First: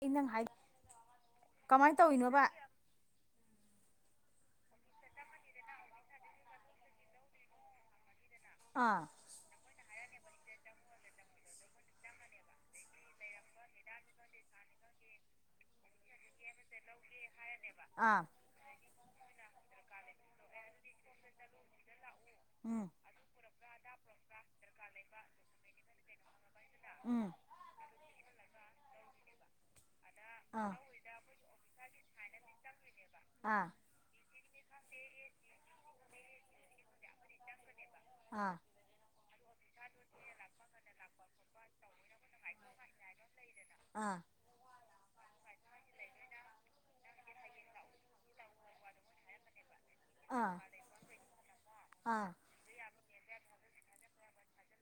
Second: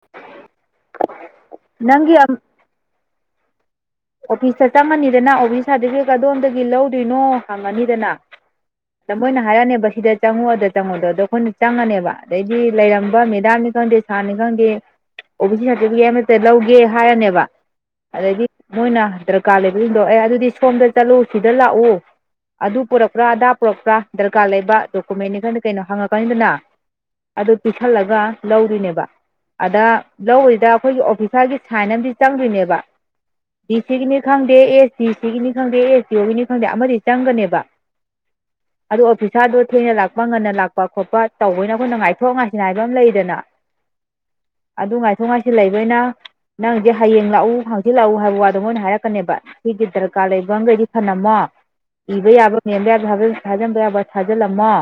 ꯑꯩ ꯅꯪ ꯍꯥꯏ ꯀꯃꯥꯏꯅ ꯅꯪꯒꯤ ꯇꯧꯔꯤꯅꯣꯕ ꯑꯣꯐꯤꯁꯇ ꯆꯪꯉꯅꯤꯗꯅ ꯑꯣꯐꯤꯁ ꯁꯥꯔꯇꯤꯐꯤꯀꯦꯠ ꯑꯗꯣꯝꯗꯒꯤ ꯂꯧꯗꯣꯏꯅꯣ ꯍꯪꯉꯅꯤꯗꯅ ꯑꯥ ꯃꯣꯏꯅ ꯍꯥꯏꯔꯛꯅꯦꯕ ꯁꯤꯗ ꯆꯪꯉꯛꯗ ꯆꯪꯉꯣꯗꯣ ꯑꯗꯣ ꯑꯩꯈꯣꯏꯅ ꯆꯪꯉꯅꯦꯕ ꯑꯗꯩꯗꯤ ꯂꯩꯔꯝꯕ ꯃꯦꯗꯥꯝꯒꯤ ꯈꯪꯗꯦ ꯁꯥꯅꯤ ꯈꯪꯗꯦ ꯑꯣ ꯕꯤ ꯁꯤ ꯁꯥꯔꯇꯤꯐꯤꯀꯦꯠ ꯑꯃꯇ ꯂꯧꯒꯦ ꯍꯥꯏꯔꯅꯦꯕ ꯑꯥ ꯑꯗꯒꯤ ꯃꯣꯏꯅ ꯗꯔꯀꯥꯔ ꯂꯩꯕꯁꯤꯡꯗꯣ ꯑꯦ ꯑꯗꯨꯗꯤ ꯁꯣꯝꯗ ꯆꯠꯂꯨ ꯁꯤꯗ ꯂꯥꯛꯎ ꯑꯗꯨ ꯎꯝ ꯄꯨꯔꯛꯄ꯭ꯔꯥ ꯑꯗꯥ ꯄꯨꯔꯛꯄ꯭ꯔꯥ ꯗꯔꯀꯥꯔ ꯂꯩꯕ ꯗꯣꯀꯨꯃꯦꯟꯅꯤ ꯈꯔꯗꯤ ꯀꯩꯅꯣ ꯍꯪꯉꯛꯀꯅꯤꯗꯅ ꯎꯝ ꯑꯗꯨ ꯄꯤꯤꯁꯜꯂꯒ ꯂꯧꯔꯤꯅꯦꯕ ꯑꯗ ꯂꯧꯔꯤꯗ ꯑꯥ ꯑꯩꯈꯣꯏꯒꯤ ꯑꯣꯐꯤꯁꯥꯔꯒꯤ ꯁꯥꯏꯟ ꯑꯃꯗꯤ ꯆꯪꯗꯣꯏꯅꯦꯕ ꯑ ꯗꯤ ꯁꯤꯒꯤꯅꯤ ꯈꯪꯗꯦ ꯑꯦꯁ ꯁꯤ ꯁꯤꯒꯤꯅꯤ ꯈꯪꯗꯦ ꯑꯦꯁ ꯁꯤ ꯑꯣꯒꯤꯅꯤ ꯈꯪꯗꯦ ꯑꯃꯗꯤ ꯆꯪꯒꯅꯦꯕ ꯑꯥ ꯑꯗꯨꯣ ꯑꯣꯐꯤꯁꯥꯔꯗꯣ ꯊꯦꯡꯅ ꯂꯥꯛꯄ ꯉꯟꯅ ꯂꯥꯛꯄ ꯈꯣꯠꯄ ꯇꯧꯕꯅ ꯑꯩꯈꯣꯏꯅ ꯉꯥꯏꯊꯣꯛ ꯉꯥꯏꯁꯤꯅ ꯍꯥꯏꯕ ꯑꯃ ꯂꯩꯗꯅ ꯑꯥ ꯑꯗꯨ ꯉꯥꯏꯊꯣꯛ ꯉꯥꯏꯁꯤꯜ ꯂꯩꯕꯅꯤꯅ ꯅꯪꯁꯦ ꯍꯌꯦꯡ ꯂꯥꯛꯎ ꯍꯥꯡꯁꯤꯤꯜꯂꯛꯎ ꯍꯥꯏꯕ ꯋꯥꯠ ꯑꯗꯨ ꯃꯅ ꯍꯥꯏꯔꯛꯀꯅꯦꯕ ꯁꯤꯗꯤ ꯗꯔꯀꯥꯔ ꯑꯥ ꯂꯩꯕ ꯑꯃꯈꯩꯗꯤ ꯐꯅꯝꯃꯣ ꯑꯥ ꯏꯕ ꯌꯥꯕ꯭ꯔꯥ ꯅꯦꯝꯕ ꯌꯥꯕ ꯍꯥꯖꯤꯟꯕ ꯌꯥꯕ ꯊꯥꯖꯤꯜꯂꯝꯃꯣ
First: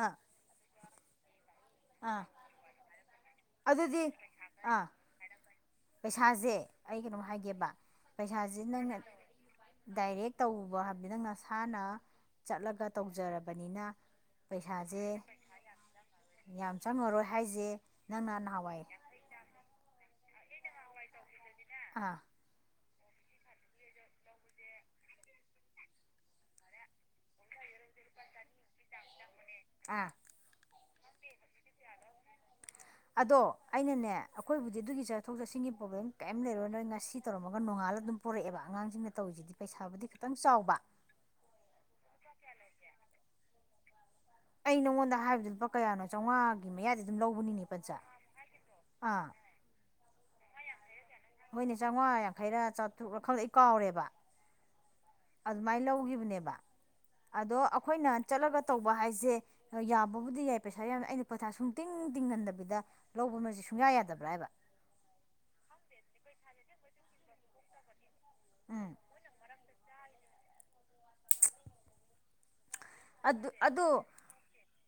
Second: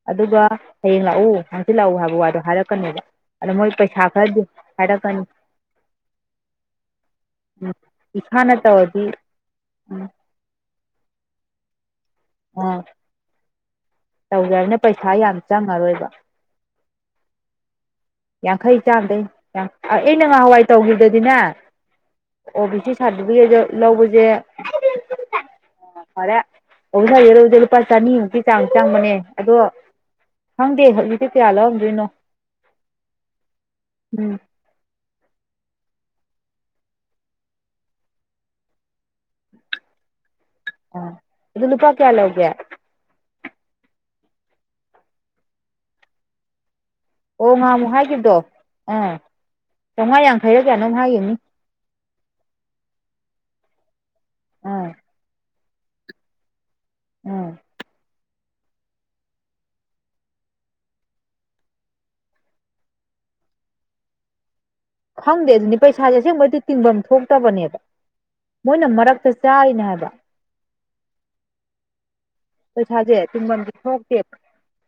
ꯑꯥ ꯑꯗꯨꯒ ꯍꯌꯦꯡ ꯂꯥꯛꯎ ꯁꯤ ꯂꯥꯛꯎ ꯍꯥꯏꯕ ꯑꯥ ꯋꯥꯗꯣ ꯍꯥꯏꯔꯛꯀꯅꯦꯕ ꯑꯗ ꯃꯣꯏ ꯑꯗꯨꯗꯤ ꯄꯩꯁꯥ ꯈꯔꯗꯤ ꯑꯥ ꯍꯥꯏꯔꯛꯀꯅꯤ ꯄꯩꯁꯥꯁꯦ ꯑꯩ ꯀꯩꯅꯣꯝ ꯍꯥꯏꯒꯦꯕ ꯎꯝ ꯏꯁꯥꯅ ꯄꯩꯁꯥꯁꯦ ꯅꯪꯅ ꯇꯧꯔꯗꯤ ꯎꯝ ꯗꯥꯏꯔꯦꯛ ꯇꯧꯕꯥ ꯇꯧꯖꯕꯅꯦ ꯄꯩꯁꯥ ꯌꯥꯝ ꯆꯪꯉꯔꯣꯏꯕ ꯌꯥꯝ ꯆꯥꯟꯉꯔꯣꯏ ꯍꯥꯏꯁꯦ ꯅꯪꯅ ꯌꯥꯡꯈꯩ ꯅꯍꯥꯟꯋꯥꯏ ꯆꯥꯝꯗꯩ ꯑ ꯅ ꯉꯍꯥꯟꯋꯥꯏ ꯇꯧꯈꯤꯕꯗꯗꯤꯅꯦ ꯑꯥ ꯑꯣ ꯕꯤ ꯁꯤ ꯁꯥꯔꯇꯤꯐꯤꯀꯦꯠ ꯂꯧꯕꯁꯦ ꯐꯔꯦ ꯑꯣꯁꯥ ꯌꯔꯨꯗꯦ ꯂꯨꯄꯥ ꯆꯅꯤꯃꯨꯛꯀꯤ ꯆꯥꯡ ꯆꯪꯕꯅꯦ ꯑꯗꯣ ꯑꯥ ꯍꯪꯗ ꯍꯧꯪ ꯁꯤꯌꯥꯂꯒ ꯑꯗꯣ ꯑꯩꯅꯅꯦ ꯎꯝ ꯑꯩꯈꯣꯏꯕꯨꯗꯤ ꯑꯗꯨꯒꯤ ꯆꯠꯊꯣꯛ ꯆꯠꯁꯤꯒꯤ ꯄ꯭ꯔꯣꯕ꯭ꯂꯦꯝ ꯀꯔꯤꯝ ꯂꯩꯔꯣꯏ ꯅꯣꯏ ꯉꯁꯤ ꯇꯧꯔꯝꯃꯒ ꯅꯣꯡꯉꯥꯂ ꯑꯗꯨꯝ ꯄꯨꯣꯔꯛꯑꯦꯕ ꯑꯉꯥꯡꯁꯤꯡꯅ ꯇꯧꯔꯤꯁꯤꯗꯤ ꯄꯩꯁꯥꯕꯨꯗꯤ ꯈꯤꯇꯪ ꯆꯥꯎꯕ ꯑ ꯑꯗꯨ ꯅꯨꯄꯥ ꯀꯌꯥꯂꯒꯦ ꯑꯩ ꯅꯪꯉꯣꯟꯗ ꯍꯥꯏꯕꯗꯨ ꯂꯨꯄꯥ ꯀꯌꯥꯅꯣ ꯆꯥꯝꯃꯉꯥꯒꯤ ꯃꯌꯥꯗꯤ ꯑꯗꯨꯝ ꯑꯣ ꯂꯧꯕꯅꯤꯅꯦ ꯉꯍꯥꯟꯃꯨꯛ ꯄꯖꯥ ꯑꯥ ꯆꯥꯝꯉꯥꯡꯈꯩꯔꯛ ꯌꯥꯠ ꯅꯅ ꯍꯥꯏꯒꯅꯤ ꯍꯣꯏꯅꯦ ꯆꯥꯝꯃꯉꯥ ꯌꯥꯡꯈꯩꯔ ꯆꯥꯇ꯭ꯔꯨꯛ ꯈꯪꯗꯩ ꯀꯥꯎꯔꯦꯕ ꯎꯝ ꯑꯗꯨꯃꯥꯏꯅ ꯂꯧꯈꯤꯕꯅꯦꯕ ꯑꯥ ꯑꯗꯣ ꯑꯩꯈꯣꯏꯅ ꯆꯠꯂꯒ ꯇꯧꯕ ꯍꯥꯏꯁꯦ ꯌꯥꯕꯕꯨꯗꯤ ꯌꯥꯏ ꯄꯩꯁꯥ ꯌꯥꯝ ꯑꯩꯅ ꯄꯩꯊꯥ ꯁꯨꯡ ꯇꯤꯡ ꯇꯤꯡꯍꯟꯗꯕꯤꯗ ꯂꯧꯕ ꯃ ꯁꯨꯡꯌꯥ ꯌꯥꯗꯕ꯭ꯔꯥ ꯍꯥꯏꯕ ꯈꯪꯗꯦ ꯑꯗꯨꯗꯤ ꯄꯩꯁꯥꯁꯦ ꯑꯁꯦꯡꯕꯩꯗꯤ ꯇꯤꯡꯐꯝ ꯊꯣꯛꯇꯕꯅꯦꯕ ꯃꯣꯏꯅ ꯎꯝ ꯃꯔꯛꯇ ꯆꯥꯏꯅꯦ ꯍꯥꯏꯕ ꯄꯩꯁꯥꯁꯦ ꯑꯗꯨ ꯇꯨꯡꯐꯝꯗꯤ ꯑꯗꯨ ꯊꯣꯛꯇꯦꯕ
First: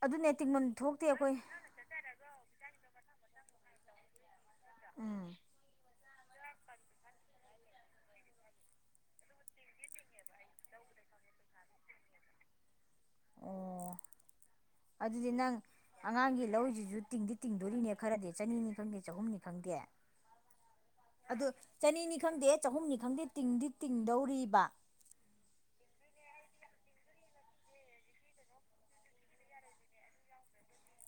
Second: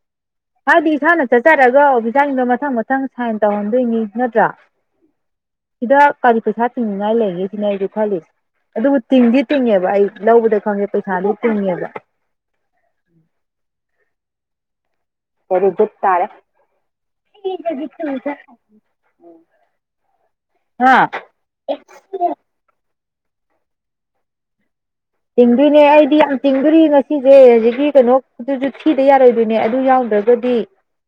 ꯑꯗꯨꯅꯦ ꯇꯤꯡꯐꯝ ꯍꯥꯏꯗꯤ ꯊꯣꯛꯇꯦ ꯏꯁꯥꯅ ꯑꯩꯈꯣꯏ ꯆꯠ ꯆ ꯍꯥꯏꯔꯒ ꯑꯣꯐꯤꯁꯥꯁꯤꯡꯗꯣ ꯃꯊꯪ ꯃꯊꯪ ꯁꯥꯏꯟ ꯇꯧꯍꯟꯗꯣꯏꯅꯤ ꯅꯠꯇ꯭ꯔꯥ ꯎꯝ ꯁꯤꯗ ꯀꯔꯤ ꯄꯩꯁꯥ ꯇꯤꯡꯅꯤꯉꯥꯏ ꯂꯩꯒꯦ ꯁꯤꯅ ꯑꯩꯁꯨ ꯈꯜꯂꯤ ꯑꯗꯨꯕꯨ ꯇꯤꯡꯗꯤ ꯇꯤꯡꯉꯦꯕ ꯑꯩ ꯂꯧꯕꯗ ꯈꯪꯗꯦ ꯄꯩꯁꯥꯗꯤ ꯄꯨꯨꯅꯤꯑꯕ ꯑꯣ ꯑꯗꯨꯗꯤ ꯅꯪ ꯕꯦꯔꯤ ꯒꯨꯗ ꯇꯥꯔꯦ ꯑꯉꯥꯡꯒꯤ ꯂꯧꯁꯤꯁꯨ ꯇꯤꯡꯗꯤ ꯇꯤꯡꯗꯣꯔꯤꯅꯦ ꯈꯔꯗꯤ ꯆꯅꯤꯅꯤ ꯈꯪꯗꯦ ꯆꯍꯨꯝꯅꯤ ꯈꯪꯗꯦ ꯍꯥ ꯑꯗꯨ ꯆꯅꯤꯅꯤ ꯈꯪꯗꯦ ꯆꯍꯨꯝꯅꯤ ꯈꯪꯗꯦ ꯇꯤꯡꯗꯤ ꯇꯤꯡꯗꯧꯔꯤꯕ ꯇꯤꯡꯗꯣꯏꯅꯦ ꯑꯩꯗꯤ ꯌꯥꯝ ꯇꯤꯡꯗꯣꯔꯤ ꯉꯁꯤꯁꯦ ꯍꯧꯖꯤꯛꯀꯤ ꯀꯩꯅꯣ ꯑꯗꯨꯁꯨ ꯊꯤꯗ ꯌꯥꯔꯣꯏꯗꯣꯏꯅꯦ ꯑꯗꯨ ꯌꯥꯎꯗ꯭ꯔꯒꯗꯤ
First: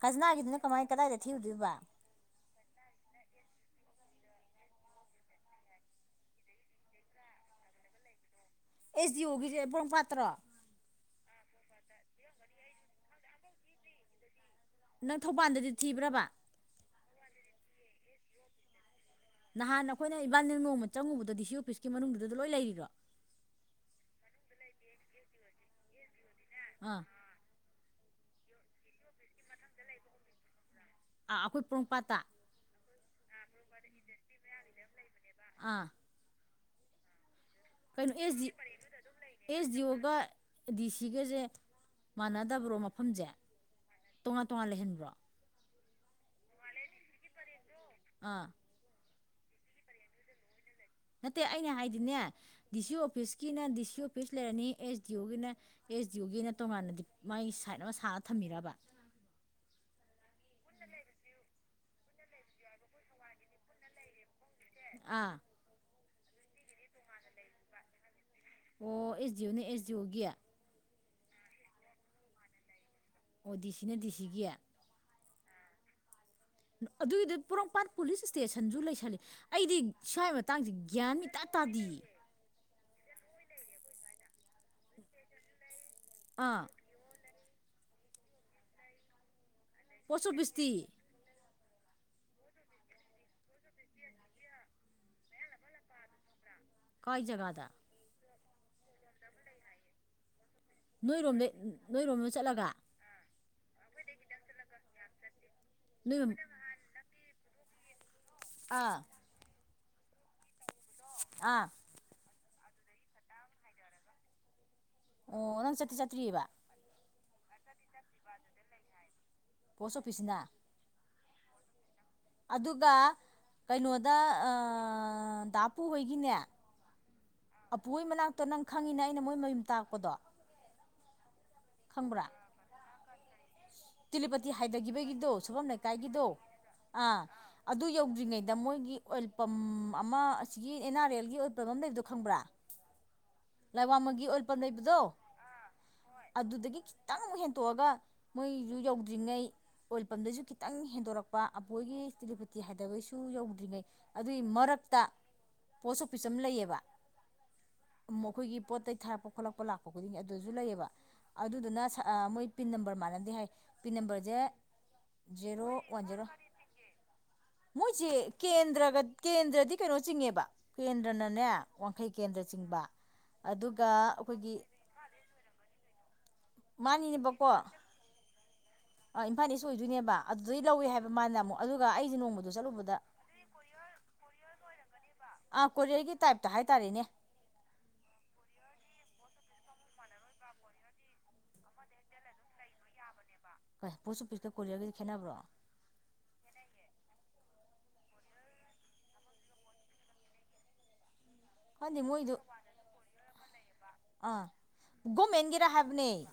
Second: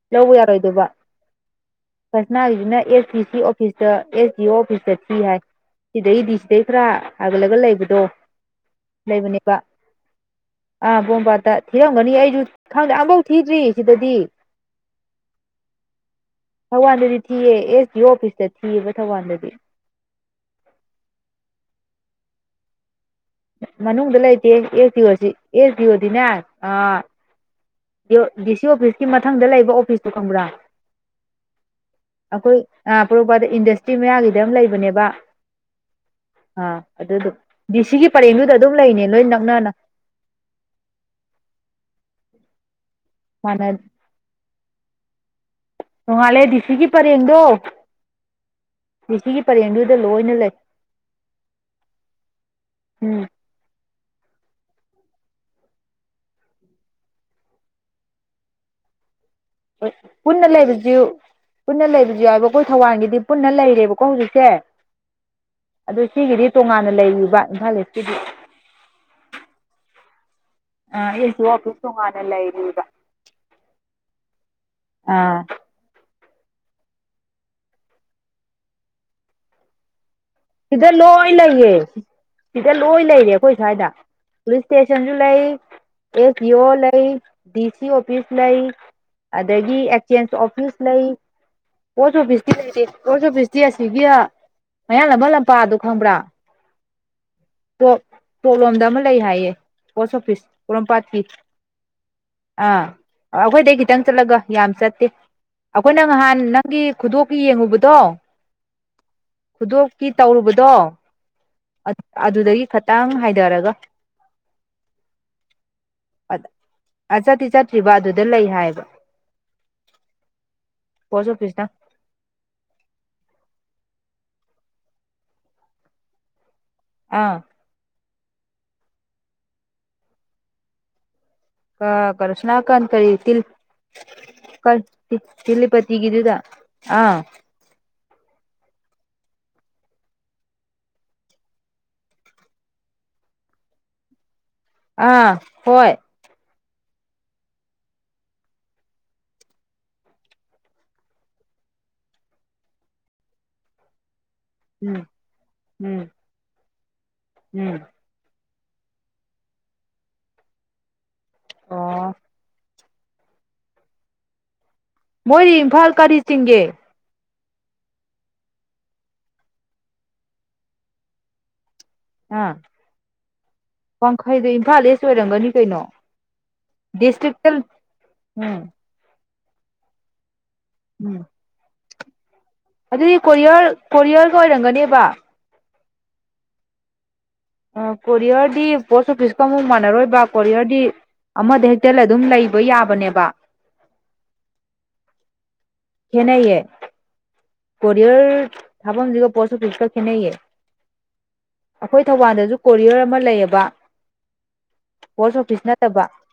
ꯀꯖꯅꯥꯒꯤꯗꯨꯅ ꯀꯃꯥꯏ ꯀꯗꯥꯏꯗ ꯊꯤꯔꯨꯗꯣꯏꯕ ꯐꯁꯅꯥꯒꯤꯁꯤꯅ ꯑꯦꯁ ꯗꯤ ꯁꯤ ꯑꯣꯐꯤꯁꯇ ꯑꯦꯁ ꯗꯤ ꯑꯣ ꯑꯣꯐꯤꯁꯇ ꯊꯤ ꯍꯥꯏ ꯁꯤꯗꯩꯗꯤ ꯁꯤꯗꯩ ꯈꯔ ꯍꯥꯒꯠꯂꯒ ꯂꯩꯕꯗꯣ ꯑꯦꯁ ꯗꯤ ꯂꯩꯕꯅꯦꯕ ꯑꯣꯒꯤꯁꯦ ꯕ꯭ꯔꯣꯡ ꯄꯥꯠꯇ꯭ꯔꯣ ꯑꯥ ꯕꯣꯝꯄꯥꯠꯇ ꯊꯤꯔꯝꯒꯅꯤ ꯑꯩꯁꯨ ꯈꯪꯗꯦ ꯑꯐꯧ ꯊꯤꯗ꯭ꯔꯤ ꯁꯤꯗꯗꯤ ꯅꯪ ꯊꯧꯕꯥꯜꯗꯗꯤ ꯊꯤꯕ꯭ꯔꯕ ꯊꯧꯕꯥꯜꯗꯗꯤ ꯊꯤꯑ ꯑꯦꯁ ꯗꯤ ꯑꯣꯐꯤꯁꯇ ꯊꯤꯑꯕ ꯊꯧꯕꯥꯜꯗꯗꯤ ꯅꯍꯥꯟ ꯑꯩꯈꯣꯏꯅ ꯏꯕꯥꯂ ꯅꯣꯡꯃ ꯆꯪꯉꯨꯕꯗ ꯗꯤ ꯁꯤ ꯑꯣꯐꯤꯁꯀꯤ ꯃꯅꯨꯡꯗꯨꯗ ꯂꯣꯏ ꯂꯩ ꯂꯩꯔꯤꯕ꯭ꯔꯣ ꯃꯅꯨꯡꯗ ꯂꯩꯇꯦ ꯑꯦꯁ ꯗꯤ ꯑꯣ ꯁꯤ ꯑꯦꯁ ꯗꯤ ꯑꯣꯗꯤꯅꯦ ꯑ ꯑꯥ ꯗꯤ ꯁꯤ ꯑꯣꯐꯤꯁꯀꯤ ꯃꯊꯪꯗ ꯂꯩꯕ ꯑꯣꯐꯤꯁꯇꯣ ꯈꯪꯕ꯭ꯔꯥ ꯑꯥ ꯑꯩꯈꯣꯏ ꯄ꯭ꯔꯣꯝꯄꯥꯠꯇ ꯑꯩꯈꯣꯏ ꯄꯣꯔꯣꯄꯗ ꯏꯟꯗꯁꯇ꯭ꯔꯤ ꯃꯌꯥꯒꯤꯗ ꯑꯃ ꯂꯩꯕꯅꯦꯕ ꯑꯥ ꯑꯥ ꯑꯗꯨꯗ ꯗꯤ ꯁꯤꯒꯤ ꯄꯔꯦꯡꯗꯨꯗ ꯑꯗꯨꯝ ꯂꯩꯅꯦ ꯂꯣꯏ ꯅꯛꯅꯅ ꯌꯣꯒꯥ ꯗꯤ ꯁꯤꯒꯁꯦ ꯃꯥꯟꯅꯗꯕ꯭ꯔꯣ ꯃꯐꯝꯁꯦ ꯃꯥꯅ ꯇꯣꯉꯥꯟ ꯇꯣꯉꯥꯟ ꯂꯩꯍꯟꯕ꯭ꯔꯣ ꯅꯣꯡꯉꯥꯜꯂꯦ ꯗꯤꯦ ꯁꯤꯒꯤ ꯄꯔꯦꯡꯗꯣ ꯑꯥ ꯦ ꯁꯤꯒꯤ ꯄꯔꯦꯡꯗꯨꯗ ꯂꯣꯏꯅ ꯂꯩ ꯅꯠꯇꯦ ꯑꯩꯅ ꯍꯥꯏꯗꯤꯅꯦ ꯗꯤ ꯁꯤ ꯎꯝ ꯑꯣꯐꯤꯁꯀꯤꯅ ꯗꯤ ꯁꯤ ꯑꯣꯐꯤꯁ ꯂꯩꯔꯅꯤ ꯑꯦꯁ ꯗꯤ ꯑꯣꯒꯤꯅ ꯑꯦꯁ ꯗꯤ ꯑꯣꯒꯤꯅ ꯇꯣꯉꯥꯟꯅꯗꯤ ꯃꯥꯏ ꯁꯥꯏꯠ ꯑꯃ ꯁꯥꯔ ꯊꯝꯕꯤꯔꯕ ꯍ ꯄꯨꯟꯅ ꯂꯩꯕꯁꯨ ꯄꯨꯟꯅ ꯂꯩꯕꯁꯨ ꯌꯥꯎꯑꯕ ꯑꯩꯈꯣꯏ ꯊꯧꯕꯥꯜꯒꯤꯗꯤ ꯄꯨꯟꯅ ꯂꯩꯔꯦꯕꯀꯣ ꯍꯧꯖꯤꯛꯁꯦ ꯑꯥ ꯑꯗꯨ ꯁꯤꯒꯤꯗꯤ ꯇꯣꯉꯥꯟꯅ ꯂꯩꯔꯤꯕꯕ ꯏꯝꯐꯥꯜ ꯏꯁꯀꯤꯗꯤ ꯑꯣ ꯑꯦꯁ ꯗꯤ ꯑꯣꯅꯦ ꯑꯦꯁ ꯗꯤ ꯑꯣꯒꯤ ꯑ ꯑꯦꯁꯨ ꯑꯣꯐꯤꯁꯁ ꯇꯣꯡꯉꯥꯟꯅꯂ ꯂꯩꯔꯤꯒ ꯑꯣ ꯗꯤ ꯁꯤꯅ ꯗꯤ ꯁꯤꯒꯤ ꯑꯥ ꯑꯗꯨꯒꯤꯗ ꯄꯣꯔꯣꯝꯄꯥꯠ ꯄꯨꯂꯤꯁ ꯏꯁꯇꯦꯁꯟꯁꯨ ꯂꯩꯁꯜꯂꯤ ꯑꯩꯗꯤ ꯁ꯭ꯋꯥꯏ ꯃꯇꯥꯡꯁꯦ ꯁꯤꯗ ꯂꯣꯏ ꯒ꯭ꯌꯥꯟꯅꯤꯇꯥ ꯂꯩꯌꯦ ꯇꯥꯗꯦ ꯁꯤꯗ ꯂꯣꯏ ꯂꯩꯔꯦ ꯑꯩꯈꯣꯏ ꯁ꯭ꯋꯥꯏꯗ ꯄꯨꯂꯤꯁ ꯏꯁꯇꯦꯁꯟꯁꯨ ꯂꯩ ꯑꯦꯁ ꯏ ꯑꯥ ꯑꯣ ꯂꯩꯥꯏ ꯗꯤ ꯁꯤ ꯑꯣꯐꯤꯁ ꯂꯩꯥꯏ ꯑꯗꯒꯤ ꯄꯣꯁ ꯑꯦꯛꯆꯦꯟꯁ ꯑꯣꯐꯤꯁꯇꯤ ꯑꯣꯐꯤꯁ ꯂꯩ ꯄꯣꯁ ꯑꯣꯐꯤꯁꯇꯤ ꯂꯩꯇꯦ ꯄꯣꯁ ꯑꯣꯐꯤꯁꯇꯤ ꯑꯁꯤꯒꯤ ꯃꯌꯥ ꯂꯝꯕ ꯂꯝꯄꯥꯛꯗ ꯈꯪꯕ꯭ꯔꯥ ꯀꯏ ꯖꯒꯥꯗ ꯀꯣ ꯀꯣꯛꯂꯣꯝꯗ ꯑꯃ ꯂꯩ ꯍꯥꯏꯌꯦ ꯄꯣꯁ ꯑꯣꯐꯤꯁ ꯄꯣꯔꯣꯝꯄꯥꯠꯀꯤ ꯅꯣꯏ ꯔꯣ ꯆꯂ ꯑꯥ ꯑꯩꯈꯣꯏꯗꯩ ꯈꯤꯇꯪ ꯆꯠꯂꯒ ꯌꯥꯝ ꯆꯠꯇꯦ ꯑꯩꯈꯣꯏꯅ ꯅꯣꯏꯔꯣꯝ ꯉꯍꯥꯟ ꯅꯪ ꯅꯪꯒꯤ ꯈꯨꯗꯣꯞꯀꯤ ꯌꯦꯡꯉꯨꯕꯗꯣ ꯑꯥ ꯈꯨꯗꯣꯀꯤ ꯇꯧꯔꯨꯕꯗꯣ ꯑꯥ ꯑꯗꯨꯗꯒꯤ ꯈꯈꯤꯇꯪ ꯍꯥꯏꯊꯔꯒ ꯑꯣ ꯅꯪ ꯆꯠꯇ꯭ꯔꯤ ꯆꯇꯔꯤ ꯑ ꯆꯠꯇꯤ ꯆꯠꯇ꯭ꯔꯤꯕ ꯑꯗꯨꯗ ꯂꯩ ꯍꯥꯏꯕ ꯄꯣꯁ ꯑꯣꯐꯤꯁꯁꯤꯗ ꯄꯣꯁ ꯑꯣꯐꯤꯁ ꯅ ꯑꯗꯨꯒ ꯀꯩꯅꯣꯗ ꯗꯥ ꯄꯨꯨꯍꯣꯏꯒꯤꯅꯦ ꯑꯥ ꯑꯄꯨꯣꯏ ꯃꯅꯥꯛꯇꯣ ꯅꯪ ꯈꯪꯉꯤꯅꯦ ꯑꯩꯅ ꯃꯣꯏ ꯃꯌꯨꯝ ꯇꯥꯛꯄꯗꯣ ꯀ ꯈꯪꯕ꯭ꯔꯥ ꯀꯔꯁꯅꯥ ꯀꯥꯟ ꯀꯔꯤ ꯇꯤꯂꯤꯄꯇꯤ ꯍꯥꯏꯊꯈꯤꯕꯒꯤꯗꯣ ꯁꯨꯐꯝ ꯂꯩꯀꯥꯏꯒꯤꯗꯣ ꯇꯤꯂꯤꯄꯇꯤꯒꯤꯗꯨꯗ ꯑ ꯑꯥ ꯑꯗꯨ ꯌꯧꯗ꯭ꯔꯤꯉꯩꯗ ꯃꯣꯏꯒꯤ ꯑꯣꯏꯜ ꯄꯝ ꯑꯃ ꯑꯁꯤꯒꯤ ꯑꯦꯟ ꯑꯥꯔ ꯑꯦꯜꯒꯤ ꯑꯣꯏꯜ ꯄꯝ ꯑꯃ ꯂꯩꯕꯗꯣ ꯈꯪꯕ꯭ꯔꯥ ꯂꯥꯏꯋꯥꯡꯃꯪꯒꯤ ꯑꯣꯏꯜ ꯄꯝ ꯂꯩꯕꯗꯣ ꯑꯥ ꯍꯣꯏ ꯑꯗꯨꯗꯒꯤ ꯈꯤꯇꯪ ꯑꯃꯨꯛ ꯍꯦꯟꯇꯣꯛꯑꯒ ꯃꯣꯏꯁꯨ ꯌꯧꯗ꯭ꯔꯤꯉꯩ ꯑꯣꯏꯜ ꯄꯝꯗꯁꯨ ꯈꯤꯇꯪ ꯍꯦꯟꯗꯣꯔꯛꯄ ꯑꯕꯣꯏꯒꯤ ꯏꯁꯇꯤꯂꯤꯄꯇꯤ ꯍꯥꯏꯗꯕꯩꯁꯨ ꯌꯧꯗ꯭ꯔꯤꯉꯩ ꯑꯗꯨꯏ ꯎꯝ ꯃꯔꯛꯇ ꯄꯣꯁ ꯎꯝ ꯑꯣꯐꯤꯁ ꯑꯃ ꯂꯩꯌꯦꯕ ꯎꯝ ꯑꯩꯈꯣꯏꯒꯤ ꯄꯣꯠ ꯆꯩ ꯊꯥꯔꯛꯄ ꯈꯣꯠꯂꯛꯄ ꯂꯥꯛꯄ ꯈꯨꯗꯤꯡꯒꯤ ꯑꯗꯨꯁꯨ ꯂꯩꯌꯦꯕ ꯑꯗꯨꯗꯨꯅ ꯑꯣ ꯃꯣꯏ ꯄꯤꯟ ꯅꯝꯕꯔ ꯃꯥꯟꯅꯗꯦ ꯍꯥꯏ ꯄꯤꯟ ꯅꯝꯕꯔꯁꯦ ꯃꯣꯏꯗꯤ ꯖꯦꯔꯣ ꯏꯝꯐꯥꯜ ꯋꯥꯟ ꯀꯔꯤ ꯖꯦꯔꯣ ꯆꯤꯡꯒꯦ ꯃꯣꯏꯁꯦ ꯀꯦꯟꯗ꯭ꯔꯒ ꯀꯦꯟꯗ꯭ꯔꯗꯤ ꯀꯩꯅꯣ ꯆꯤꯡꯉꯦꯕ ꯀꯦꯟꯗ꯭ꯔꯅꯅꯦ ꯋꯥꯡꯈꯩ ꯑꯥ ꯀꯦꯟꯗ꯭ꯔꯆꯤꯡꯕ ꯋꯥꯡꯈꯩꯗꯣ ꯏꯝꯐꯥꯜ ꯏꯁ ꯑꯣꯏꯔꯝꯒꯅꯤ ꯀꯩꯅꯣ ꯗꯤꯁꯇ꯭ꯔꯤꯛꯇ ꯃꯥꯅꯤꯅꯦꯕꯀꯣ ꯎꯝ ꯏꯝꯐꯥꯜ ꯏꯁ ꯑꯣꯏꯗꯣꯏꯅꯦꯕ ꯑꯗꯨꯗꯩ ꯂꯧꯋꯦ ꯍꯥꯏꯕ ꯎꯝ ꯃꯥꯜꯂꯅ ꯑꯃꯨꯛ ꯑꯗꯨꯒ ꯑꯩꯗꯤ ꯅꯣꯡꯃꯗ ꯑꯗꯨꯗꯤ ꯀꯣꯔꯤꯌꯔ ꯀꯣꯔꯤꯌꯔꯒ ꯑꯣꯏꯔꯝꯒꯅꯦꯕ ꯑꯥ ꯀꯣꯔꯤꯌꯔꯒꯤ ꯇꯥꯏꯞꯇ ꯍꯥꯏꯇꯥꯔꯦꯅꯦ ꯀꯣꯔꯤꯌꯔꯗꯤ ꯄꯣꯁ ꯑꯣꯐꯤꯁꯀ ꯑꯃꯨꯛ ꯃꯥꯟꯅꯔꯣꯏꯕ ꯀꯣꯔꯤꯌꯔꯗꯤ ꯑꯃꯗ ꯍꯦꯛꯇꯦꯜ ꯑꯗꯨꯝ ꯂꯩꯕ ꯌꯥꯕꯅꯦꯕ ꯀꯣꯏ ꯄꯣꯠꯁꯨ ꯄꯤꯠꯀ ꯀꯔꯒꯗꯤ ꯈꯦꯠꯅꯕ꯭ꯔꯣ ꯍꯅꯌꯦ ꯀꯣꯔꯤꯌꯔ ꯊꯕꯐꯝꯁꯤꯒꯣ ꯄꯣꯁ ꯄꯁ ꯈꯦꯅꯦꯌꯦ ꯈꯪꯗꯦ ꯑꯩꯈꯣꯏ ꯃꯣꯏꯗꯣ ꯊꯧꯕꯥꯜꯗꯁꯨ ꯀꯣꯔꯤꯌꯔ ꯑꯃ ꯂꯩꯌꯦꯕ ꯑꯥ ꯄꯣꯁ ꯑꯣꯐꯤꯁ ꯒꯣꯔꯃꯦꯟꯒꯤꯔ ꯅꯠꯇꯕ ꯍꯥꯏꯕꯅꯦ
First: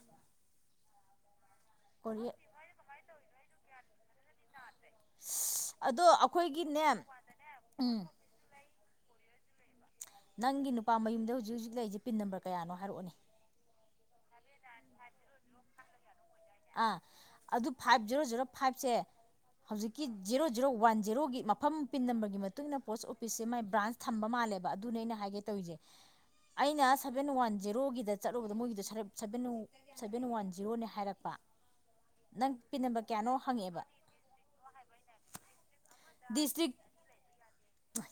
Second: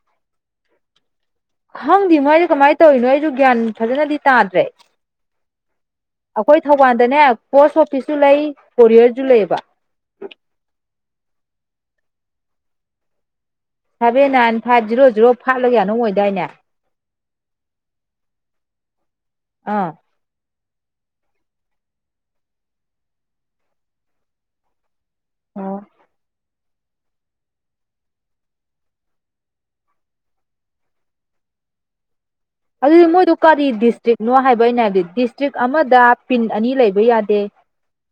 ꯍꯪꯗꯤ ꯀꯣꯔꯤꯌꯔ ꯃꯣꯏꯁꯦ ꯀꯃꯥꯏꯅ ꯇꯧꯔꯤꯅꯣ ꯑꯩꯁꯨ ꯒ꯭ꯌꯥꯟ ꯐꯖꯅꯗꯤ ꯑꯗꯣ ꯑꯩꯈꯣꯏꯒꯤꯅꯦ ꯎꯝ [unintelligible] ꯂꯥꯏ ꯄꯔꯤꯋꯔ ꯖꯂꯥꯏꯕ ꯅꯪꯒꯤ ꯅꯨꯄꯥ ꯃꯌꯨꯝꯗ ꯍꯧꯖꯤꯛ ꯍꯧꯖꯤꯛ ꯂꯩꯔꯤꯁꯦ ꯄꯤꯟ ꯅꯝꯕꯔ ꯀꯌꯥꯅꯣ ꯍꯥꯏꯔꯛꯑꯣꯅꯤ seven nine five zero zero ꯐꯥꯠꯂꯒ ꯌꯥꯅꯨ ꯑꯣꯏꯗꯥꯏꯅꯦ ꯑꯥ ꯑꯗꯨ ꯐꯥꯏꯚ ꯖꯦꯔꯣ ꯖꯦꯔꯣ ꯐꯥꯏꯚꯁꯦ ꯑꯥ ꯍꯧꯖꯤꯛꯀꯤ ꯖꯦꯔꯣ ꯖꯦꯔꯣ ꯋꯥꯟ ꯖꯦꯔꯣꯒꯤ ꯃꯐꯝ ꯄꯤꯟ ꯅꯝꯕꯔꯒꯤ ꯃꯇꯨꯡ ꯏꯟꯅ ꯄꯣꯁ ꯑꯣꯐꯤꯁꯁꯦ ꯃꯥꯏ ꯕ꯭ꯔꯥꯟꯁ ꯊꯝꯕ ꯃꯥꯜꯂꯦꯕ ꯑꯗꯨꯅꯦ ꯑꯩꯅ ꯍꯥꯏꯒꯦ ꯇꯧꯔꯤꯁꯦ ꯑꯩꯅ ꯁꯚꯦꯟ ꯋꯥꯟ ꯖꯦꯔꯣꯒꯤꯗ ꯆꯠꯂꯨꯕꯗ ꯃꯣꯏꯒꯤꯗ ꯁꯚꯦꯟ ꯁꯚꯦꯟ ꯋꯥꯟ ꯖꯤꯔꯣꯅꯦ ꯍꯥꯏꯔꯛꯄ ꯅꯪ ꯄꯤꯟ ꯅꯝꯕꯔ ꯑꯗꯨꯗꯤ ꯃꯣꯏꯗꯨ ꯀꯌꯥꯅꯣ ꯀꯔꯤ ꯍꯪꯉꯛꯑꯦꯕ ꯗꯤꯁꯇ꯭ꯔꯤꯛꯅꯣ ꯍꯥꯏꯕꯒꯤꯩꯅ ꯍꯥꯏꯕꯗꯤ ꯗꯤꯁꯇ꯭ꯔꯤꯛ ꯑꯃꯗ ꯄꯤꯟ ꯑꯅꯤ ꯗꯤꯁꯇ꯭ꯔꯤꯛ ꯂꯩꯕ ꯌꯥꯗꯦ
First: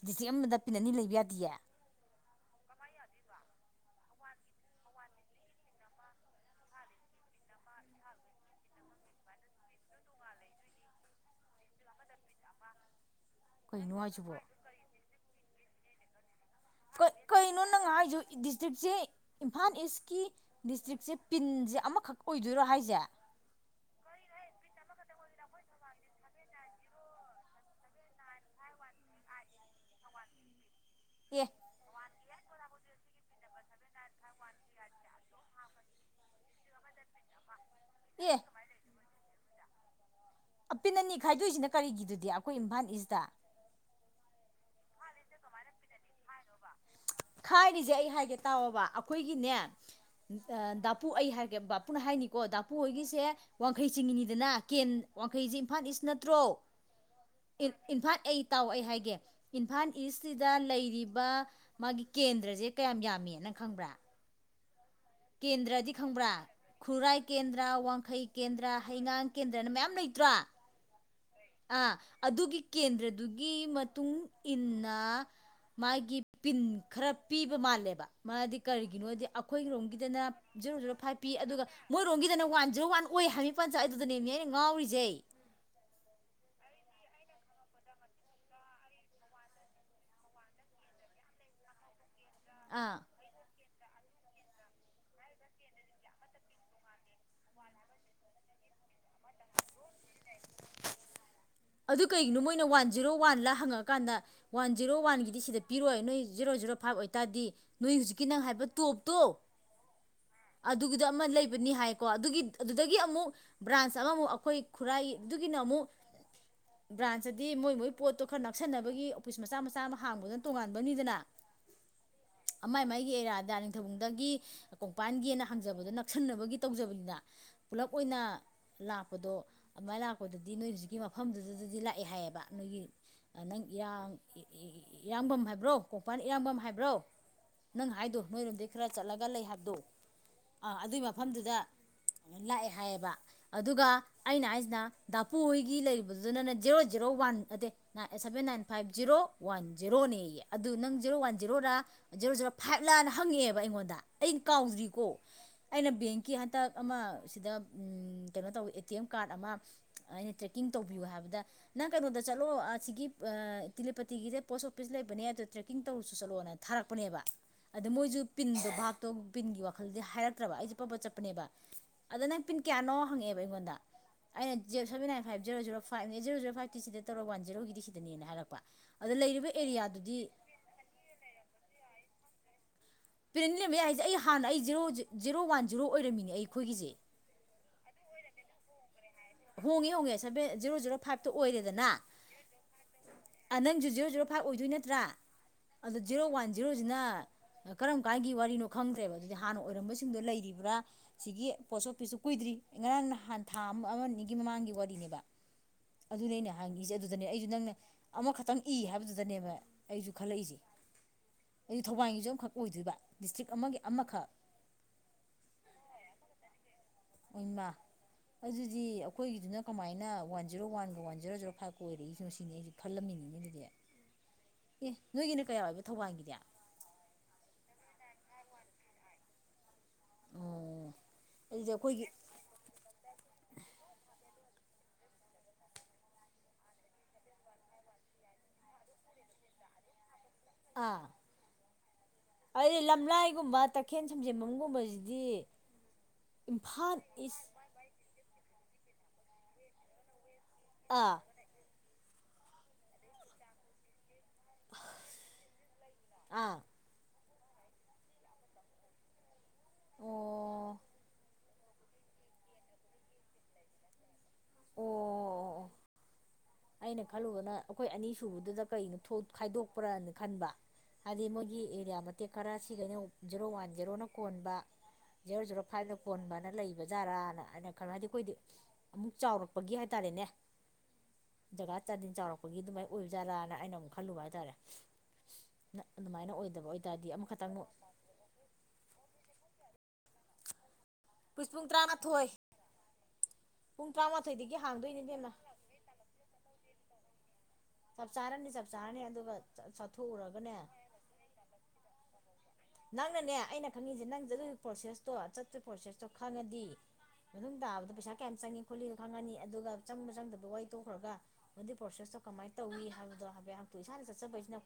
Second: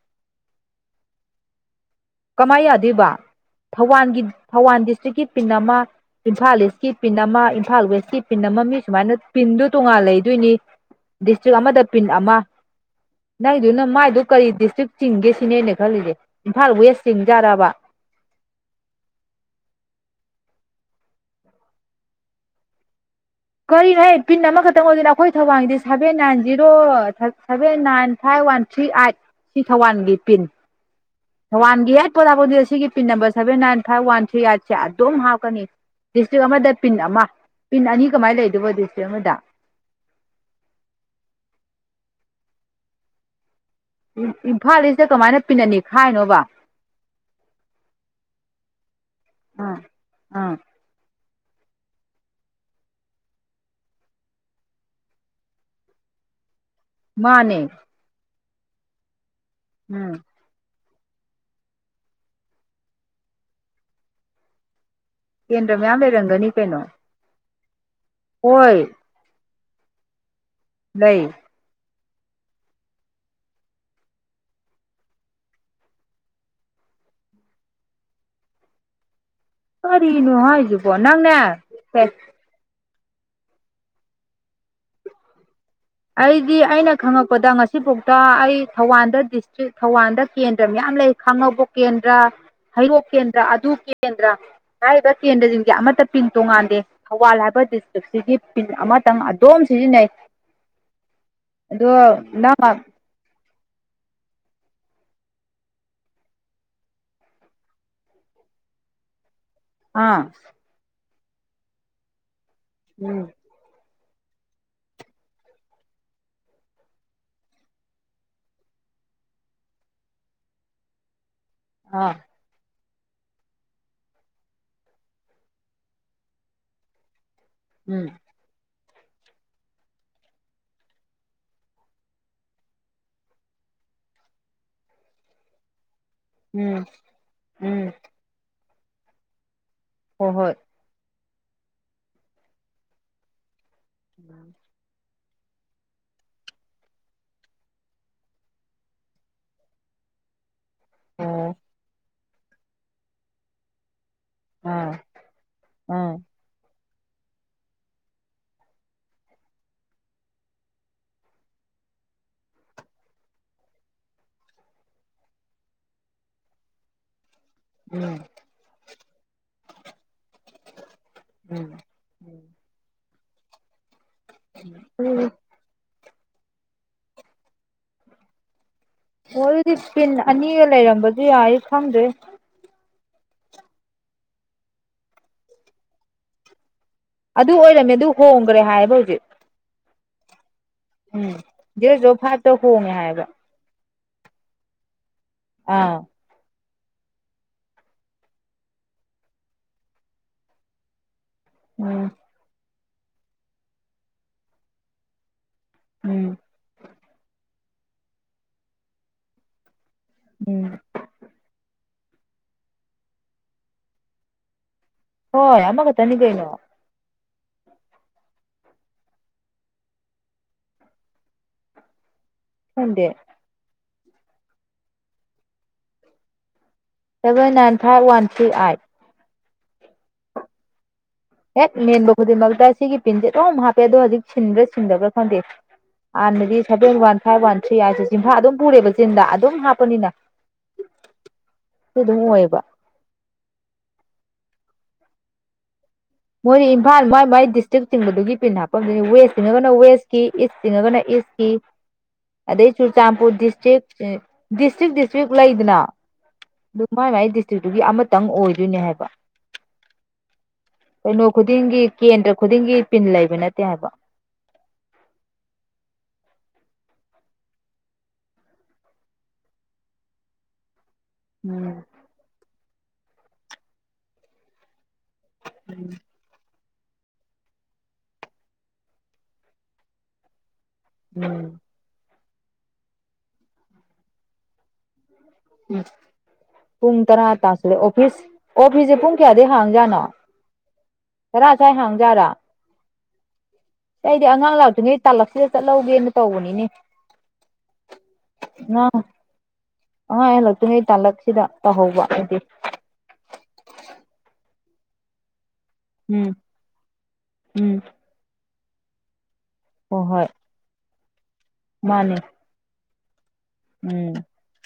ꯗꯤꯁꯇ꯭ꯔꯤꯛ ꯑꯃꯗ ꯄꯤꯅꯅꯤ ꯂꯩꯕ ꯌꯥꯗꯦ ꯀꯃꯥꯏꯅ ꯌꯥꯗꯣꯏꯕ ꯊꯧꯕꯥꯜꯒꯤ ꯊꯧꯕꯥꯜ ꯗꯤꯁꯇ꯭ꯔꯤꯛꯀꯤ ꯄꯤꯟ ꯑꯃ ꯏꯝꯐꯥꯜ ꯏꯁꯀꯤ ꯄꯤꯟ ꯑꯃ ꯏꯝꯐꯥꯜ ꯋꯦꯁꯀꯤ ꯄꯤꯟ ꯑꯃ ꯃꯤ ꯁꯨꯃꯥꯏꯅ ꯄꯤꯟꯗꯨꯣ ꯇꯣꯉꯥꯟ ꯂꯩꯗꯣꯏꯅꯤ ꯗꯤꯁꯇ꯭ꯔꯤꯛ ꯑꯃꯗ ꯄꯤꯟ ꯑꯃ ꯅꯪꯗꯨꯅ ꯀꯩꯅꯣ ꯃꯥꯏꯗꯨꯣ ꯍꯥꯏꯁꯤꯕꯣ ꯀꯔꯤ ꯗꯤꯁꯇ꯭ꯔꯤꯛ ꯆꯤꯡꯒꯦ ꯁꯤꯅꯦꯅ ꯈꯜꯂꯤꯁꯦ ꯏꯝꯐꯥꯜꯋ ꯀꯩꯅꯣ ꯅꯪ ꯍꯥꯏꯁꯨ ꯗꯤꯁꯇ꯭ꯔꯤꯛꯁꯦ ꯏꯝꯐꯥꯜ ꯏꯁꯀꯤ ꯗꯤꯁꯇ꯭ꯔꯤꯛꯁꯦ ꯄꯤꯟꯁꯦ ꯑꯃꯈꯛ ꯑꯣꯏꯗꯣꯏꯔꯣ ꯍꯥꯏꯁꯦ ꯀꯔꯤꯅꯣ ꯑꯩ ꯄꯤꯟ ꯑꯃꯈꯛꯇꯪ ꯑꯣꯏꯗꯣꯏꯅ ꯑꯩꯈꯣꯏ ꯊꯧꯕꯥꯡꯗꯤ seven nine zero seven nine five one three eight ꯁꯤ ꯊ ꯋꯥꯟꯒꯤ ꯄꯤꯟ ꯌꯦ ꯊꯋꯥꯟꯒꯤ ꯍꯠ ꯄꯣꯊꯥꯄꯗꯤ ꯑꯁꯤꯒꯤ pin number seven nine five one three ꯑꯠꯁꯦ ꯑꯗꯨꯝ ꯍꯥꯞꯀꯅꯤ ꯗꯤꯁꯇ꯭ꯔꯤꯛ ꯑꯃꯗ ꯄꯤꯟ ꯑꯃ ꯄꯤꯟ ꯑꯅꯤ ꯀꯃꯥꯏꯅ ꯑꯦ ꯂꯩꯗꯕꯣ ꯗꯤꯁꯇ꯭ꯔꯤꯛ ꯑꯃꯗ ꯑꯄꯤꯟ ꯑꯅꯤ ꯈꯥꯏꯗꯣꯛꯏꯁꯤꯅ ꯀꯔꯤꯒꯤꯗꯨꯗꯤ ꯑꯩꯈꯣꯏ ꯏꯝꯐꯥꯜ ꯏꯁꯇ ꯏꯝꯐꯥꯜ ꯏꯁꯇ ꯀꯃꯥꯏꯅ ꯄꯤꯟꯅꯅꯤ ꯈꯥꯏꯅꯣꯕ ꯈꯥꯏꯔꯤꯁꯦ ꯑꯩ ꯍꯥꯏꯒꯦ ꯇꯥꯑꯣꯕ ꯑꯩꯈꯣꯏꯒꯤꯅꯦ ꯑꯥ ꯑꯥ ꯄꯨ ꯑꯩ ꯍꯥꯏꯒꯦ ꯕꯥꯄꯨꯅ ꯍꯥꯏꯅꯤꯀꯣ ꯗꯥꯄꯨ ꯍꯣꯏꯒꯤꯁꯦ ꯋꯥꯡꯈꯩ ꯆꯤꯡꯉꯤꯅꯤꯗꯅ ꯀꯦꯟ ꯋꯥꯡꯈꯩꯁꯦ ꯏꯝꯐꯥꯜ ꯏꯁ ꯅꯠꯇ꯭ꯔꯣ ꯃꯥꯅꯦ ꯏꯝꯐꯥꯜ ꯑꯩ ꯇꯥꯎ ꯑꯩ ꯍꯥꯏꯒꯦ ꯏꯝꯐꯥꯜ ꯎꯝ ꯏꯁꯁꯤ ꯗ ꯂꯩꯔꯤꯕ ꯃꯥꯒꯤ ꯀꯦꯟꯗ꯭ꯔꯁꯦ ꯀꯌꯥꯝ ꯌꯥꯝꯃꯦꯅ ꯈꯪꯕ꯭ꯔꯥ ꯀꯦꯟꯗ꯭ꯔ ꯀꯦꯟꯗ꯭ꯔꯗꯤ ꯃꯌꯥꯝ ꯈꯪꯕ꯭ꯔꯥ ꯂꯩꯔꯝꯒꯅꯤ ꯀꯩꯅꯣ ꯈꯨꯔꯥꯏ ꯀꯦꯟꯗ꯭ꯔ ꯋꯥꯡꯈꯩ ꯀꯦꯟꯗ꯭ꯔ ꯍꯣꯏ ꯍꯩꯉꯥꯡ ꯀꯦꯟꯗ꯭ꯔꯅ ꯃꯌꯥꯝ ꯂꯩꯇ꯭ꯔꯣ ꯂꯩ ꯑꯥ ꯑꯗꯨꯒꯤ ꯀꯦꯟꯗ꯭ꯔꯗꯨꯒꯤ ꯃꯇꯨꯡ ꯏꯟꯅ ꯃꯥꯒꯤ ꯄꯤꯟ ꯈꯔ ꯄꯤꯕ ꯃꯥꯜꯂꯦꯕ ꯃꯥꯗꯤ ꯀꯔꯤꯒꯤꯅꯣꯗꯤ ꯑꯩꯈꯣꯏꯒꯤꯔꯣꯝꯒꯤꯗ ꯀꯔꯤꯅꯣ ꯖꯦꯔꯣ ꯍꯥꯏꯁꯤꯕꯣ ꯖꯦꯔꯣ ꯐꯥꯏꯚ ꯄꯤ ꯅꯪꯅꯦ ꯑꯗꯨꯒ ꯃꯣꯏꯔꯣꯝꯒꯤꯗꯅ ꯋꯥꯟ ꯖꯦꯔꯣ ꯋꯥꯟ ꯑꯣꯏ ꯍꯥꯏ ꯁꯔ ꯄꯟꯆꯥꯥꯏꯗꯨꯗꯅꯦꯅꯦꯩꯅ ꯉꯥꯎꯔꯤꯁꯩ ꯑꯩꯗꯤ ꯑꯩꯅ ꯈꯪꯉꯛꯄꯗ ꯉꯁꯤꯐꯥꯎꯗ ꯑꯩ ꯊꯧꯕꯥꯜꯗ ꯗꯤꯁꯇ꯭ꯔꯤꯛ ꯊꯧꯕꯥꯜꯗ ꯀꯦꯟꯗ꯭ꯔ ꯃꯌꯥꯝ ꯂꯩ ꯈꯥꯡꯉꯕꯣꯛ ꯀꯦꯟꯗ꯭ꯔ ꯑꯥ ꯍꯩꯔꯣꯛ ꯀꯦꯟꯗ꯭ꯔ ꯑꯗꯨ ꯀꯦꯟꯗ꯭ꯔ ꯍꯥꯏꯕ ꯀꯦꯟꯗ꯭ꯔꯁꯤꯡꯁ ꯑꯃꯠꯇ ꯄꯤꯡ ꯇꯣꯉꯥꯟꯗꯦ ꯊꯧꯕꯥꯜ ꯍꯥꯏꯕ ꯗꯤꯁꯇ꯭ꯔꯤꯛꯁꯤꯒꯤ ꯄꯤꯟ ꯑꯃꯇꯪ ꯑꯗꯨꯣꯝ ꯁꯤꯖꯤꯟꯅꯩ ꯑꯗꯣ ꯑꯗꯨ ꯀꯩꯒꯤꯅꯣ ꯃꯣꯏꯅ ꯅꯪ ꯋꯥꯟ ꯖꯤꯦꯔꯣ ꯋꯥꯟꯂꯥ ꯍꯪꯉꯛꯀꯥꯟꯗ ꯋꯥꯟ ꯖꯤꯔꯣ ꯋꯥꯟꯒꯤꯗꯤ ꯁꯤꯗ ꯄꯤꯔꯛꯣꯏ ꯅꯣꯏ ꯖꯤꯔꯣ ꯖꯤꯔꯣ ꯐꯥꯏꯚ ꯑꯣꯏꯇꯥꯔꯗꯤ ꯅꯣꯏ ꯍꯧꯨꯖꯤꯛꯀꯤ ꯅꯪ ꯍꯥꯏꯕ ꯇꯣꯞꯇꯣ ꯑꯥ ꯑꯗꯨꯒꯤꯗ ꯑꯃ ꯂꯩꯕꯅꯤ ꯍꯥꯏꯀꯣ ꯑꯗꯨꯒꯤ ꯑꯗꯨꯗꯒꯤ ꯎꯝ ꯑꯃꯨꯛ ꯕ꯭ꯔꯥꯟꯁ ꯑꯃꯃꯨꯛ ꯑꯩꯈꯣꯏ ꯈꯨꯔꯥꯏꯗꯨꯒꯤꯅ ꯑꯃꯨꯛ ꯕ꯭ꯔꯥꯟꯁꯇꯗꯤ ꯃꯣꯏ ꯃꯣꯏ ꯄꯣꯠꯇꯣ ꯈꯔ ꯅꯛꯁꯟꯅꯕꯒꯤ ꯑꯣꯐꯤꯁ ꯃꯆꯥ ꯃꯆꯥ ꯑꯃ ꯍꯥꯡꯕꯗꯅ ꯇꯣꯉꯥꯟꯕꯅꯤꯗꯅ ꯑꯥ ꯑꯃꯥꯏ ꯃꯥꯏꯒꯤ ꯑꯦꯔꯤꯌꯥꯗ ꯅꯤꯡꯊꯧꯗꯒꯤ ꯀꯣꯡꯄꯥꯟꯒꯤꯅ ꯍꯪꯖꯕꯗꯣ ꯅꯛꯁꯤꯟꯅꯕꯒꯤ ꯇꯧꯖꯕꯅꯤꯅ ꯄꯨꯂꯞ ꯎꯝ ꯑꯣꯏꯅ ꯂꯥꯛꯄꯗꯣ ꯑꯗꯨꯃꯥꯏꯅ ꯂꯥꯛꯄꯗꯗꯤ ꯅꯣꯏ ꯍꯧꯖꯤꯛꯀꯤ ꯃꯐꯝꯗꯨꯗꯗꯗꯤ ꯂꯥꯛꯑꯦ ꯍꯥꯏꯌꯦꯕ ꯅꯣꯏꯒꯤ ꯅꯪ ꯏꯔꯥꯡ ꯏꯔꯥꯡꯕꯝ ꯍꯥꯏꯕ꯭ꯔꯣ ꯀꯣꯡꯄꯥꯟ ꯏꯔꯥꯡꯕꯝ ꯎꯝ ꯍꯥꯏꯕ꯭ꯔꯣ ꯎꯝ ꯅꯪ ꯍꯥꯏꯗꯣ ꯅꯣꯏꯔꯣꯝꯗꯩ ꯈꯔ ꯆꯠꯂꯒ ꯂꯩ ꯍꯥꯏꯕꯗꯣ ꯍꯣꯏ ꯍꯣꯏ ꯑꯗꯨꯒꯤ ꯃꯐꯝꯗꯨꯗ ꯂꯥꯛꯑꯦ ꯍꯥꯏꯌꯦꯕ ꯑꯗꯨꯒ ꯑꯩꯅ ꯍꯥꯏꯁꯤꯅ ꯗꯥꯄꯨ ꯍꯣꯏꯒꯤ ꯂꯩꯔꯤꯕ ꯑꯗꯨꯗꯨꯅ ꯖꯤꯔꯣ ꯖꯦꯔꯣ ꯋꯥꯟ ꯑꯗꯦ seven nine five zero one ꯖꯤꯔꯣꯅꯦꯌꯦ ꯑꯗꯨ ꯅꯪ ꯖꯦꯔꯣ ꯋꯥꯟ ꯑꯣ ꯖꯦꯔꯣꯔꯥ ꯖꯦꯔꯣ ꯖꯦꯔꯣ ꯐꯥꯏꯕꯂꯥꯅ ꯍꯪꯉꯦꯕ ꯑꯩꯉꯣꯟꯗ ꯑꯩꯅ ꯑꯥ ꯀꯥꯎꯗ꯭ꯔꯤꯀꯣ ꯑꯩꯅ ꯑꯥ ꯕꯦꯡꯀꯤ ꯍꯟꯇꯛ ꯑꯃ ꯁꯤꯗ ꯀꯩꯅꯣ ꯇꯧꯋꯤ ꯑꯦ ꯇꯤ ꯑꯦꯝ ꯀꯥꯔꯗ ꯑꯃ ꯑꯩꯅ ꯇ꯭ꯔꯦꯛꯀꯤꯡ ꯇꯧꯕꯤꯌꯨ ꯍꯥꯏꯕꯗ ꯅꯪ ꯀꯩꯅꯣꯗ ꯆꯠꯂꯣ ꯑꯁꯤꯒꯤ ꯇꯤꯂꯄꯇꯤꯒꯤꯁꯦ ꯄꯣꯁ ꯑꯣꯐꯤꯁ ꯂꯩꯕꯅꯦ ꯑꯗꯨꯗꯣ ꯇ꯭ꯔꯦꯛꯀꯤꯡ ꯇꯧꯔꯨꯁꯨ ꯆꯠꯂꯣ [unintelligible] ꯊꯥꯔꯛꯄꯅꯦꯕ ꯑꯗ ꯎꯝ ꯃꯣꯏꯁꯨ ꯄꯤꯟꯗ ꯚꯥꯕꯇꯣ ꯄꯤꯟꯒꯤ ꯋꯥꯈꯜꯗꯤ ꯍꯥꯏꯔꯛꯇ꯭ꯔꯕ ꯑꯩꯁꯦ ꯄꯕ ꯆꯠꯄꯅꯦꯕ ꯎꯝ ꯑꯗ ꯅꯪ ꯄꯤꯟ ꯀꯌꯥꯅꯣ ꯍꯪꯉꯛꯦꯕ ꯑꯩꯉꯣꯟꯗ ꯑꯩꯅ ꯖꯤꯞ ꯁꯕꯦꯟ ꯅꯥꯏꯟ ꯑꯗꯨꯗꯤ ꯐꯥꯏꯚ ꯖꯦꯔꯣ ꯖꯔꯣ ꯐꯥꯏꯚꯅꯦ ꯖꯦꯔꯣ ꯖꯔꯣ ꯐꯥꯏꯚꯀꯤ ꯁꯤꯗ ꯇꯧꯔꯣ ꯋꯥꯟ ꯖꯦꯔꯣꯒꯤꯗꯤ ꯁꯤꯗꯅꯦꯅ ꯍꯥꯏꯔꯛꯄ ꯑꯗꯣ ꯂꯩꯔꯤꯕ ꯑꯦꯔꯤꯌꯥꯗꯨꯗꯤ ꯃꯤꯒ ꯂꯩꯔꯝꯕꯗꯤ ꯌꯥꯏ ꯈꯪꯗꯦ ꯄꯦꯔꯦꯟ ꯂꯩꯔꯃꯦ ꯌꯥꯏꯁꯦ ꯑꯩ ꯍꯥꯟꯅ ꯑꯩ ꯖꯔꯣ ꯖꯦꯔꯣ ꯋꯥꯟ ꯖꯦꯔꯣ ꯑꯣꯏꯔꯝꯃꯤꯅꯦ ꯑꯩꯈꯣꯏꯒꯤꯁꯦ ꯑꯗꯨ ꯑꯣꯏꯔꯝꯃꯦ ꯑꯗꯨ ꯍꯣꯡꯈ꯭ꯔꯦ ꯍꯥꯏꯌꯦꯕ ꯍꯧꯖꯤꯛ ꯍꯣꯡꯉꯦ ꯍꯣꯡꯉꯦ ꯁꯦꯕꯦꯟ ꯖꯤꯔꯣ ꯖꯤꯔꯣ ꯎꯝ ꯗꯦꯔ ꯖꯣ ꯐꯥꯏꯚꯇ ꯍꯣꯡꯉꯦ ꯍꯥꯏꯕ ꯅꯪꯁꯨ ꯖꯤꯔꯣ ꯖꯤꯔꯣ ꯐꯥꯏꯚ ꯑꯣꯏꯗꯣꯏ ꯅꯠꯇ꯭ꯔꯥ ꯑꯥ ꯑꯗꯣ ꯖꯤꯔꯣ ꯋꯥꯟ ꯖꯤꯔꯣꯁꯤꯅ ꯀꯔꯝ ꯀꯥꯟꯒꯤ ꯋꯥꯔꯤꯅꯣ ꯈꯪꯗ꯭ꯔꯦꯕ ꯑꯗꯨꯗꯤ ꯍꯥꯟꯅ ꯑꯣꯏꯔꯝꯕꯁꯤꯡꯗꯣ ꯂꯩꯔꯤꯕ꯭ꯔꯥ ꯁꯤꯒꯤ ꯄꯣꯁ ꯎꯝ ꯑꯣꯐꯤꯁꯁꯨ ꯀꯨꯏꯗ꯭ꯔꯤ ꯉꯔꯥꯡ ꯅꯍꯥꯟ ꯊꯥ ꯑꯃ ꯑꯃ ꯑꯅꯤꯒꯤ ꯃꯃꯥꯡꯒꯤ ꯋꯥꯔꯤꯅꯦꯕ ꯎꯝ ꯑꯗꯨꯗꯅꯦ ꯍꯪꯉꯤꯁꯦ ꯑꯗꯨꯗꯅꯦ ꯑꯩꯁꯨ ꯅꯪꯅ ꯑꯃꯈꯛꯇꯪ ꯏ ꯍꯥꯏꯕꯗꯨꯗꯅꯦꯕ ꯑꯩꯁꯨ ꯈꯜꯂꯛꯏꯁꯦ ꯎꯝ ꯍꯥꯏꯗꯤ ꯊꯧꯕꯥꯜꯒꯤꯁꯨ ꯑꯃꯈꯛ ꯑꯣꯏꯗꯣꯏꯔꯤꯕ ꯗꯤꯁꯇ꯭ꯔꯤꯛ ꯑꯃꯒꯤ ꯑꯃꯈꯛ ꯍꯣꯏ ꯑꯃꯈꯇꯅꯤ ꯀꯩꯅꫭ ꯑꯣꯃꯥ ꯑꯗꯨꯗꯤ ꯑꯩꯈꯣꯏꯒꯤꯗꯨꯅ ꯀꯃꯥꯏꯅ ꯋꯥꯟ ꯖꯦꯔꯣ ꯋꯥꯟꯒ ꯋꯥꯟ ꯖꯦꯔꯣ ꯖꯤꯔꯣ ꯐꯥꯏꯚ ꯀꯣꯏꯔꯛꯏꯁꯅꯣ ꯁꯤꯅꯦ ꯑꯩꯁꯤ ꯈꯪꯗꯦ ꯐꯜꯂꯝꯃꯤꯅꯤꯅꯦ ꯑꯗꯨꯗꯤ ꯑꯦ ꯅꯣꯏꯒꯤꯅ ꯀꯌꯥ ꯑꯣꯏꯕ ꯊꯧꯕꯥꯜꯒꯤꯗꯤ seven nine five one three eight [inaudible] ꯑꯗꯨꯗꯤ ꯍꯦꯛ ꯑꯩꯈꯣꯏꯒꯤ ꯃꯦꯟꯕ ꯈꯨꯗꯤꯡꯃꯛꯇ ꯁꯤꯒꯤ ꯄꯤꯟꯁꯦ ꯑꯗꯨꯝ ꯍꯥꯞꯄꯦ ꯑꯗꯣ ꯍꯧꯖꯤꯛ ꯁꯤꯟꯕ꯭ꯔꯥ ꯁꯤꯟꯗꯕ꯭ꯔꯥ ꯈꯪꯗꯦ ꯍꯥꯟꯅꯗꯤ seven one five one three ꯍꯥꯏꯁꯦ ꯆꯤꯟꯐꯥ ꯑꯗꯨꯝ ꯄꯨꯔꯦꯕ ꯆꯤꯟꯗ ꯑꯗꯨꯝ ꯍꯥꯞꯄꯅꯤꯅ ꯑꯥ ꯑꯗꯨ ꯑꯗꯨꯝ ꯑꯣꯏꯌꯦꯕ ꯑꯩꯗꯤ ꯂꯝꯂꯥꯏꯒꯨꯝꯕ ꯇꯈꯦꯟ ꯁꯝꯖꯦꯟꯕꯝꯒꯨꯝꯕꯁꯤꯗꯤ ꯃꯣꯏ ꯏꯝꯐꯥꯜ ꯏꯝꯐꯥꯟ ꯃꯣꯏ ꯃꯥꯏ ꯏꯁ ꯆꯤꯛ ꯆꯤꯡꯕꯗꯨꯒꯤ ꯄꯤꯟ ꯍꯥꯞꯄꯝꯗꯨꯅꯤ ꯋꯦꯁ ꯆꯤꯡꯉꯒꯅ ꯋꯦꯁꯀꯤ ꯏꯁ ꯆꯤꯡꯉꯒꯅ ꯑꯥ ꯏꯁ ꯑꯗꯩ ꯆꯨꯔꯆꯥꯟꯄꯨꯔ ꯗꯤꯁꯇ꯭ꯔꯤꯛ ꯗꯤꯁꯇ꯭ꯔꯤꯛ ꯗꯤꯁꯇ꯭ꯔꯤꯛ ꯂꯩꯗꯅ ꯑꯥ ꯑꯗꯨ ꯃꯥꯏ ꯃꯥꯏ ꯗꯤꯁꯇ꯭ꯔꯤꯛꯇꯨꯒꯤ ꯑꯃꯇꯪ ꯑꯣꯏꯗꯣꯏꯅꯦ ꯍꯥꯏꯕ ꯑꯣ ꯀꯩꯅꯣ ꯈꯨꯗꯤꯡꯒꯤ ꯀꯦꯟꯗ꯭ꯔ ꯈꯨꯗꯤꯡꯒꯤ ꯄꯤꯟ ꯂꯩꯕ ꯅꯠꯇꯦ ꯍꯥꯏꯕ ꯑꯣ ꯑꯩꯅ ꯈꯜꯂꯨꯕꯅ ꯑꯩꯈꯣꯏ ꯑꯅꯤꯁꯨꯕꯗꯨꯗ ꯀꯩꯅꯣ ꯈꯥꯏꯗꯣꯛꯄ꯭ꯔꯅ ꯈꯟꯕ ꯍꯥꯏꯗꯤ ꯃꯣꯏꯒꯤ ꯎꯝ ꯑꯦꯔꯤꯌꯥ ꯃꯇꯦꯛ ꯈꯔ ꯁꯤꯒꯩꯅ ꯖꯦꯔꯣ ꯋꯥꯟ ꯖꯦꯔꯣꯅ ꯀꯣꯟꯕ ꯖꯤꯔꯣ ꯖꯤꯔꯣ ꯐꯥꯏꯚꯅ ꯄꯣꯟꯕꯅ ꯂꯩꯕ ꯕꯖꯥꯔꯥꯅ ꯍꯥꯏꯅ ꯈꯜꯂꯣ ꯍꯥꯏꯗꯤ ꯑꯩꯈꯣꯏꯗꯤ ꯑꯃꯨꯛ ꯆꯥꯎꯔꯛꯄꯒꯤ ꯍꯥꯏꯇꯥꯔꯦꯅꯦ ꯎꯝ ꯇꯖ ꯆꯥꯗꯤꯟ ꯆꯥꯎꯔꯛꯄꯒꯤ ꯑꯗꯨꯃꯥꯏ ꯑꯣꯏꯕꯖꯥꯔꯥꯅ ꯑꯩꯅ ꯑꯃꯨꯛ ꯈꯜꯂꯨꯕ ꯍꯥꯏꯇꯥꯔꯦ ꯅ ꯑꯗꯨꯃꯥꯏꯅ ꯑꯣꯏꯗꯕ ꯑꯣꯏꯇꯥꯔꯗꯤ ꯑꯃꯈꯛꯇꯪ ꯐꯤꯁ ꯑꯣ ꯐꯤꯁꯁꯦ ꯄꯨꯡ ꯀꯌꯥꯗꯒꯤꯩ ꯍꯥꯡꯖꯥꯠꯅꯣ ꯄꯨꯁ ꯇꯔꯥ ꯄꯨꯡ ꯁ꯭ꯋꯥꯏ ꯍꯥꯡꯖꯥꯠꯔꯥ ꯇꯔꯥꯃꯥꯊꯣꯏ ꯄꯨꯡ ꯑꯩꯗꯤ ꯑꯉꯥꯡ ꯇꯔꯥꯃꯥꯊꯣꯏꯗꯒꯤ ꯂꯥꯛꯇꯣꯏꯅꯦꯩ ꯍꯥꯡꯗꯣꯏꯅꯦ ꯏꯕꯦꯝꯃ ꯇꯥꯂꯛꯁꯤꯗ ꯆꯠꯍꯧꯒꯦꯅ ꯇꯧꯕꯅꯤꯅꯦ ꯆꯞ ꯆꯥꯔꯅꯤ ꯆꯞ ꯅꯪ ꯆꯥꯔꯅꯤ ꯑꯗꯨꯒ ꯑꯉ ꯆꯠꯊꯣꯛꯎꯔꯒꯅꯦ ꯍꯜꯂꯛꯇ꯭ꯉꯩ ꯇꯥꯂꯛꯁꯤꯗ ꯇꯧꯍꯧꯕ ꯍꯥꯏꯗꯤ ꯅꯪꯅꯅꯦ ꯑꯩꯅ ꯈꯪꯉꯤꯁꯦ ꯅꯪ ꯑꯗꯨꯒꯤ ꯄ꯭ꯔꯣꯁꯦꯁꯇꯣ ꯆꯠ ꯄ꯭ꯔꯣꯁꯦꯁꯇꯣ ꯎꯝ ꯈꯪꯉꯗꯤ ꯃꯇꯨꯡ ꯎꯝ ꯇꯥꯕꯗ ꯄꯩꯁꯥ ꯀꯌꯥꯝ ꯆꯪꯉꯤ ꯈꯣꯠꯂꯤꯗꯣ ꯈꯪꯉꯅꯤ ꯑꯗꯨꯒ ꯍꯣꯏ ꯆꯪꯕ ꯍꯣꯏ ꯆꯪꯗꯕ ꯋꯥ ꯇꯣꯛꯈ꯭ꯔꯒ ꯃꯗꯤ ꯃꯥꯅꯦ ꯄ꯭ꯔꯣꯁꯦꯁꯇꯣ ꯀꯃꯥꯏꯅ ꯇꯧꯏ ꯍꯥꯏꯕꯗꯣ ꯍꯥꯏꯕꯦꯇ ꯏꯁꯥꯅ ꯎꯝ ꯆꯠꯆꯕꯩꯁꯤꯅ